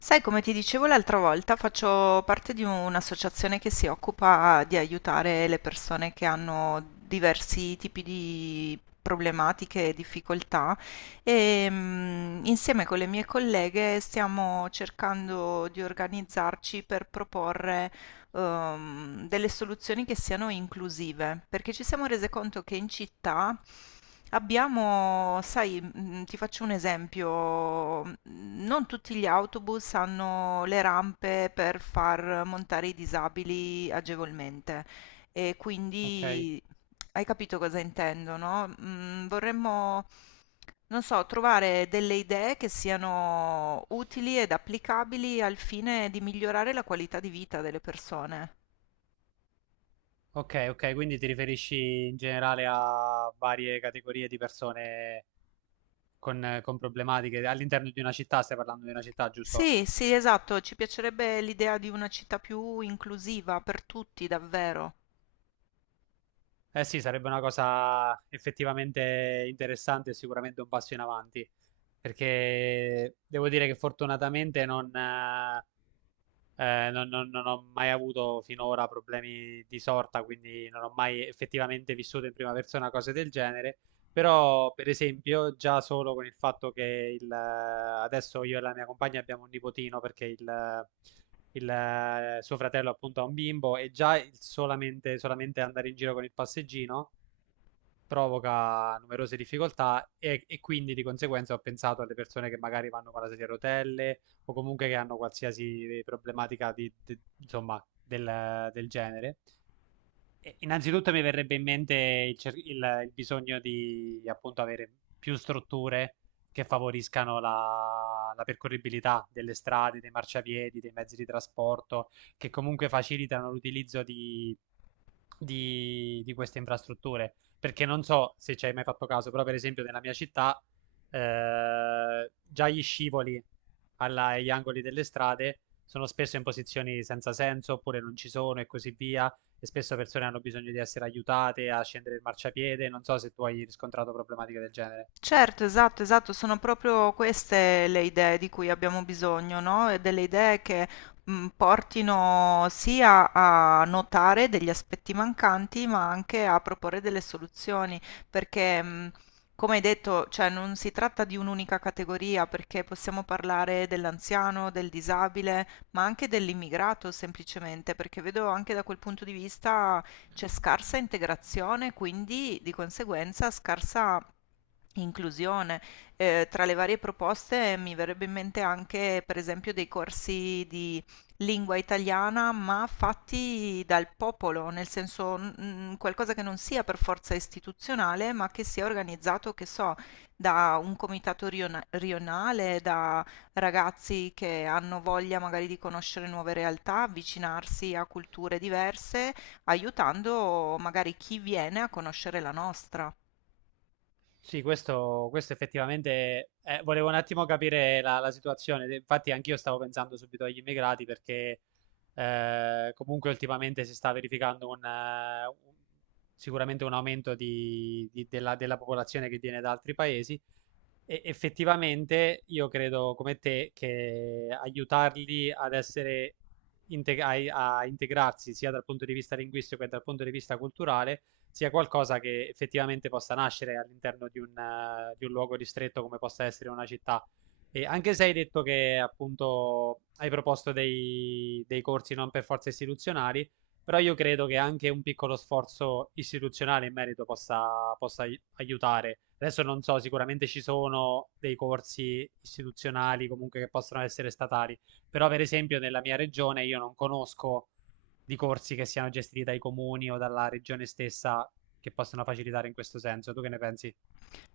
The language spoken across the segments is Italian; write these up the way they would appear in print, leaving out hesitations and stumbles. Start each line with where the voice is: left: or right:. left: Sai, come ti dicevo l'altra volta, faccio parte di un'associazione che si occupa di aiutare le persone che hanno diversi tipi di problematiche e difficoltà e insieme con le mie colleghe stiamo cercando di organizzarci per proporre delle soluzioni che siano inclusive, perché ci siamo rese conto che in città abbiamo, sai, ti faccio un esempio, non tutti gli autobus hanno le rampe per far montare i disabili agevolmente. E
right: Ok,
left: quindi hai capito cosa intendo, no? Vorremmo, non so, trovare delle idee che siano utili ed applicabili al fine di migliorare la qualità di vita delle persone.
right: ok, quindi ti riferisci in generale a varie categorie di persone con problematiche all'interno di una città, stai parlando di una città, giusto?
left: Sì, sì, esatto, ci piacerebbe l'idea di una città più inclusiva per tutti, davvero.
right: Eh sì, sarebbe una cosa effettivamente interessante e sicuramente un passo in avanti, perché devo dire che fortunatamente non ho mai avuto finora problemi di sorta, quindi non ho mai effettivamente vissuto in prima persona cose del genere. Però, per esempio, già solo con il fatto che adesso io e la mia compagna abbiamo un nipotino perché suo fratello appunto ha un bimbo e già il solamente andare in giro con il passeggino provoca numerose difficoltà e quindi di conseguenza ho pensato alle persone che magari vanno con la sedia a rotelle o comunque che hanno qualsiasi problematica insomma, del genere. E innanzitutto mi verrebbe in mente il bisogno di appunto avere più strutture che favoriscano la percorribilità delle strade, dei marciapiedi, dei mezzi di trasporto, che comunque facilitano l'utilizzo di queste infrastrutture. Perché non so se ci hai mai fatto caso, però per esempio nella mia città già gli scivoli agli angoli delle strade sono spesso in posizioni senza senso oppure non ci sono e così via e spesso persone hanno bisogno di essere aiutate a scendere il marciapiede. Non so se tu hai riscontrato problematiche del genere.
left: Certo, esatto, esatto, sono proprio queste le idee di cui abbiamo bisogno, no? E delle idee che portino sia a notare degli aspetti mancanti, ma anche a proporre delle soluzioni, perché come hai detto, cioè non si tratta di un'unica categoria, perché possiamo parlare dell'anziano, del disabile, ma anche dell'immigrato semplicemente, perché vedo anche da quel punto di vista c'è scarsa integrazione, quindi di conseguenza scarsa inclusione. Tra le varie proposte mi verrebbe in mente anche, per esempio, dei corsi di lingua italiana, ma fatti dal popolo, nel senso qualcosa che non sia per forza istituzionale, ma che sia organizzato, che so, da un rionale, da ragazzi che hanno voglia magari di conoscere nuove realtà, avvicinarsi a culture diverse aiutando magari chi viene a conoscere la nostra.
right: Sì, questo effettivamente volevo un attimo capire la situazione. Infatti, anch'io stavo pensando subito agli immigrati perché comunque ultimamente si sta verificando sicuramente un aumento della popolazione che viene da altri paesi. E effettivamente io credo come te che aiutarli ad essere a integrarsi sia dal punto di vista linguistico che dal punto di vista culturale sia qualcosa che effettivamente possa nascere all'interno di di un luogo ristretto come possa essere una città. E anche se hai detto che appunto hai proposto dei corsi non per forza istituzionali, però io credo che anche un piccolo sforzo istituzionale in merito possa aiutare. Adesso non so, sicuramente ci sono dei corsi istituzionali comunque che possono essere statali, però per esempio nella mia regione io non conosco di corsi che siano gestiti dai comuni o dalla regione stessa che possono facilitare in questo senso. Tu che ne pensi?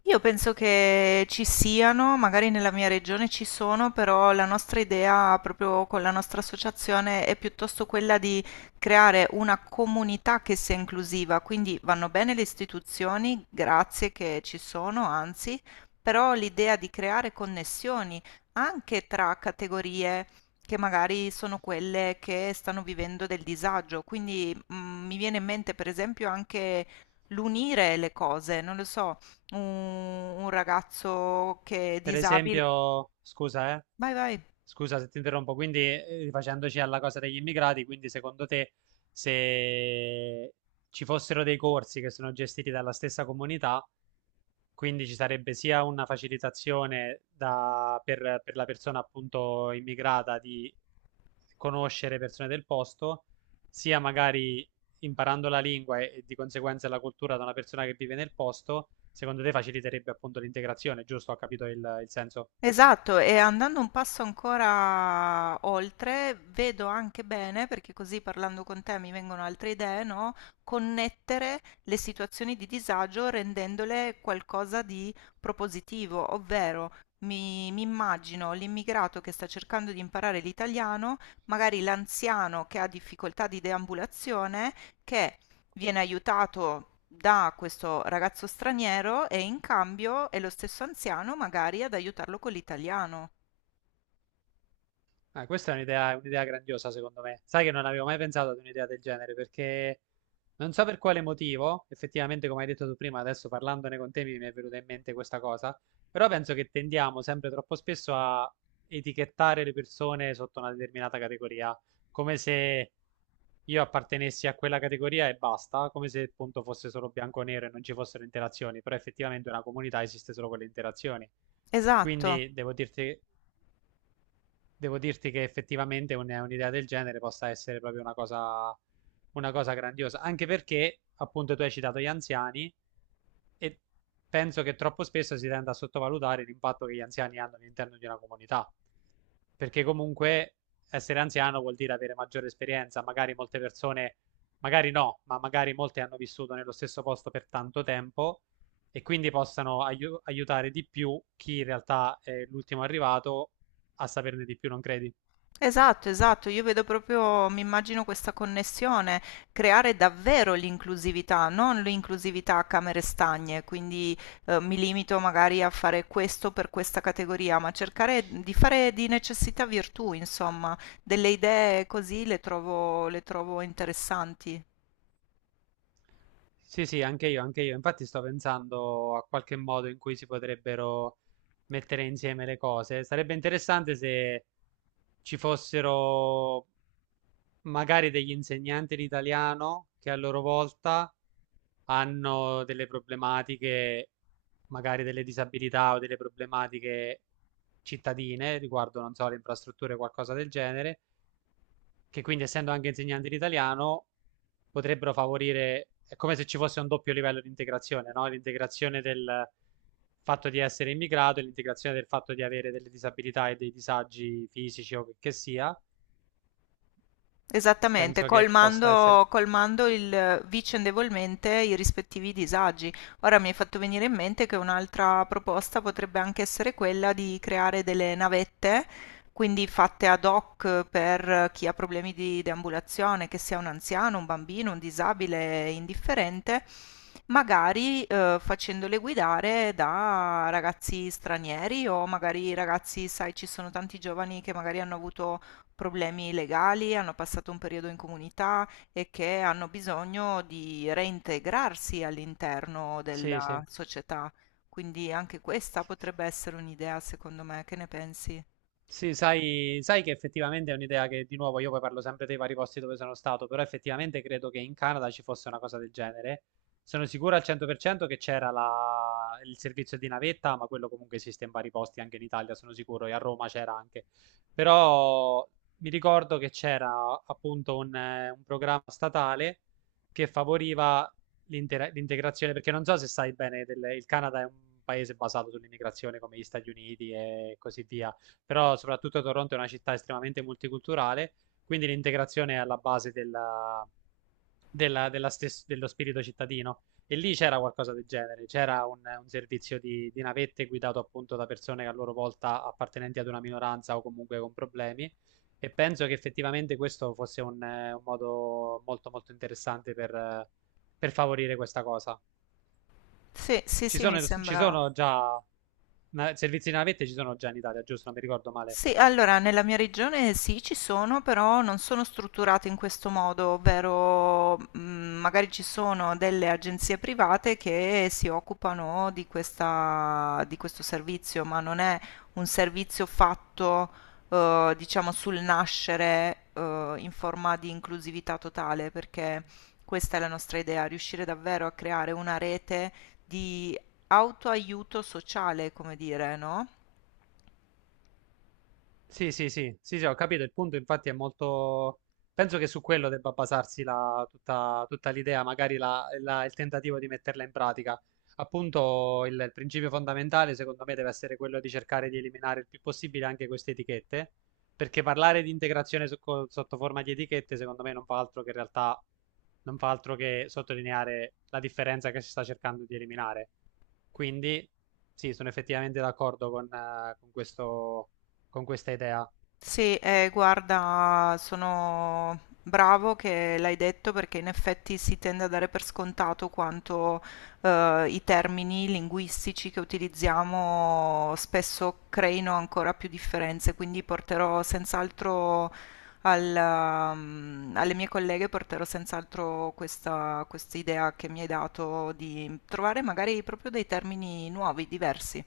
left: Io penso che ci siano, magari nella mia regione ci sono, però la nostra idea proprio con la nostra associazione è piuttosto quella di creare una comunità che sia inclusiva, quindi vanno bene le istituzioni, grazie che ci sono, anzi, però l'idea di creare connessioni anche tra categorie che magari sono quelle che stanno vivendo del disagio, quindi mi viene in mente per esempio anche l'unire le cose, non lo so un ragazzo che è
right: Per
left: disabile.
right: esempio, scusa,
left: Vai, vai.
right: scusa se ti interrompo, quindi rifacendoci alla cosa degli immigrati, quindi secondo te se ci fossero dei corsi che sono gestiti dalla stessa comunità, quindi ci sarebbe sia una facilitazione per la persona appunto immigrata di conoscere persone del posto, sia magari imparando la lingua e di conseguenza la cultura da una persona che vive nel posto, secondo te faciliterebbe appunto l'integrazione, giusto? Ho capito il senso?
left: Esatto, e andando un passo ancora oltre, vedo anche bene, perché così parlando con te mi vengono altre idee, no? Connettere le situazioni di disagio rendendole qualcosa di propositivo, ovvero mi immagino l'immigrato che sta cercando di imparare l'italiano, magari l'anziano che ha difficoltà di deambulazione, che viene aiutato da questo ragazzo straniero e in cambio è lo stesso anziano magari ad aiutarlo con l'italiano.
right: Ah, questa è un'idea grandiosa, secondo me. Sai che non avevo mai pensato ad un'idea del genere, perché non so per quale motivo, effettivamente, come hai detto tu prima, adesso parlandone con te mi è venuta in mente questa cosa, però penso che tendiamo sempre troppo spesso a etichettare le persone sotto una determinata categoria, come se io appartenessi a quella categoria e basta, come se appunto fosse solo bianco o nero e non ci fossero interazioni, però effettivamente una comunità esiste solo con le interazioni.
left: Esatto.
right: Quindi devo dirti che effettivamente un'idea del genere possa essere proprio una cosa grandiosa, anche perché appunto tu hai citato gli anziani e penso che troppo spesso si tenda a sottovalutare l'impatto che gli anziani hanno all'interno di una comunità, perché comunque essere anziano vuol dire avere maggiore esperienza, magari molte persone, magari no, ma magari molte hanno vissuto nello stesso posto per tanto tempo e quindi possano aiutare di più chi in realtà è l'ultimo arrivato a saperne di più, non credi?
left: Esatto, esatto, io vedo proprio, mi immagino questa connessione, creare davvero l'inclusività, non l'inclusività a camere stagne, quindi mi limito magari a fare questo per questa categoria, ma cercare di fare di necessità virtù, insomma, delle idee così le trovo interessanti.
right: Sì, sì, anche io, anche io. Infatti sto pensando a qualche modo in cui si potrebbero mettere insieme le cose. Sarebbe interessante se ci fossero magari degli insegnanti di italiano che a loro volta hanno delle problematiche, magari delle disabilità o delle problematiche cittadine riguardo, non so, le infrastrutture o qualcosa del genere, che quindi essendo anche insegnanti di italiano potrebbero favorire, è come se ci fosse un doppio livello di integrazione, no? L'integrazione del fatto di essere immigrato e l'integrazione del fatto di avere delle disabilità e dei disagi fisici o che sia.
left: Esattamente,
right: Penso che possa essere...
left: colmando, colmando il, vicendevolmente i rispettivi disagi. Ora mi hai fatto venire in mente che un'altra proposta potrebbe anche essere quella di creare delle navette, quindi fatte ad hoc per chi ha problemi di deambulazione, che sia un anziano, un bambino, un disabile, indifferente, magari facendole guidare da ragazzi stranieri o magari ragazzi, sai, ci sono tanti giovani che magari hanno avuto problemi legali, hanno passato un periodo in comunità e che hanno bisogno di reintegrarsi all'interno
right: Sì,
left: della
right: sì.
left: società. Quindi anche questa potrebbe essere un'idea, secondo me, che ne pensi?
right: Sì, sai che effettivamente è un'idea che di nuovo io poi parlo sempre dei vari posti dove sono stato, però effettivamente credo che in Canada ci fosse una cosa del genere. Sono sicuro al 100% che c'era il servizio di navetta, ma quello comunque esiste in vari posti anche in Italia, sono sicuro, e a Roma c'era anche. Però mi ricordo che c'era appunto un programma statale che favoriva l'integrazione, perché non so se sai bene, il Canada è un paese basato sull'immigrazione come gli Stati Uniti e così via, però soprattutto Toronto è una città estremamente multiculturale, quindi l'integrazione è alla base dello spirito cittadino. E lì c'era qualcosa del genere, c'era un servizio di navette guidato appunto da persone che a loro volta appartenenti ad una minoranza o comunque con problemi. E penso che effettivamente questo fosse un modo molto molto interessante per favorire questa cosa.
left: Sì, sì, sì, mi
right: Ci
left: sembra.
right: sono già servizi di navette, ci sono già in Italia, giusto? Non mi ricordo male.
left: Sì, allora nella mia regione sì, ci sono, però non sono strutturate in questo modo, ovvero magari ci sono delle agenzie private che si occupano di di questo servizio, ma non è un servizio fatto, diciamo, sul nascere, in forma di inclusività totale, perché questa è la nostra idea, riuscire davvero a creare una rete di autoaiuto sociale, come dire, no?
right: Sì, sì, sì, sì, sì, ho capito. Il punto, infatti, è molto. Penso che su quello debba basarsi tutta l'idea, magari il tentativo di metterla in pratica. Appunto, il principio fondamentale, secondo me, deve essere quello di cercare di eliminare il più possibile anche queste etichette, perché parlare di integrazione sotto forma di etichette, secondo me, non fa altro che in realtà non fa altro che sottolineare la differenza che si sta cercando di eliminare. Quindi, sì, sono effettivamente d'accordo con questo con questa idea.
left: Sì, guarda, sono bravo che l'hai detto perché in effetti si tende a dare per scontato quanto i termini linguistici che utilizziamo spesso creino ancora più differenze, quindi porterò senz'altro al, alle mie colleghe porterò senz'altro questa, questa idea che mi hai dato di trovare magari proprio dei termini nuovi, diversi.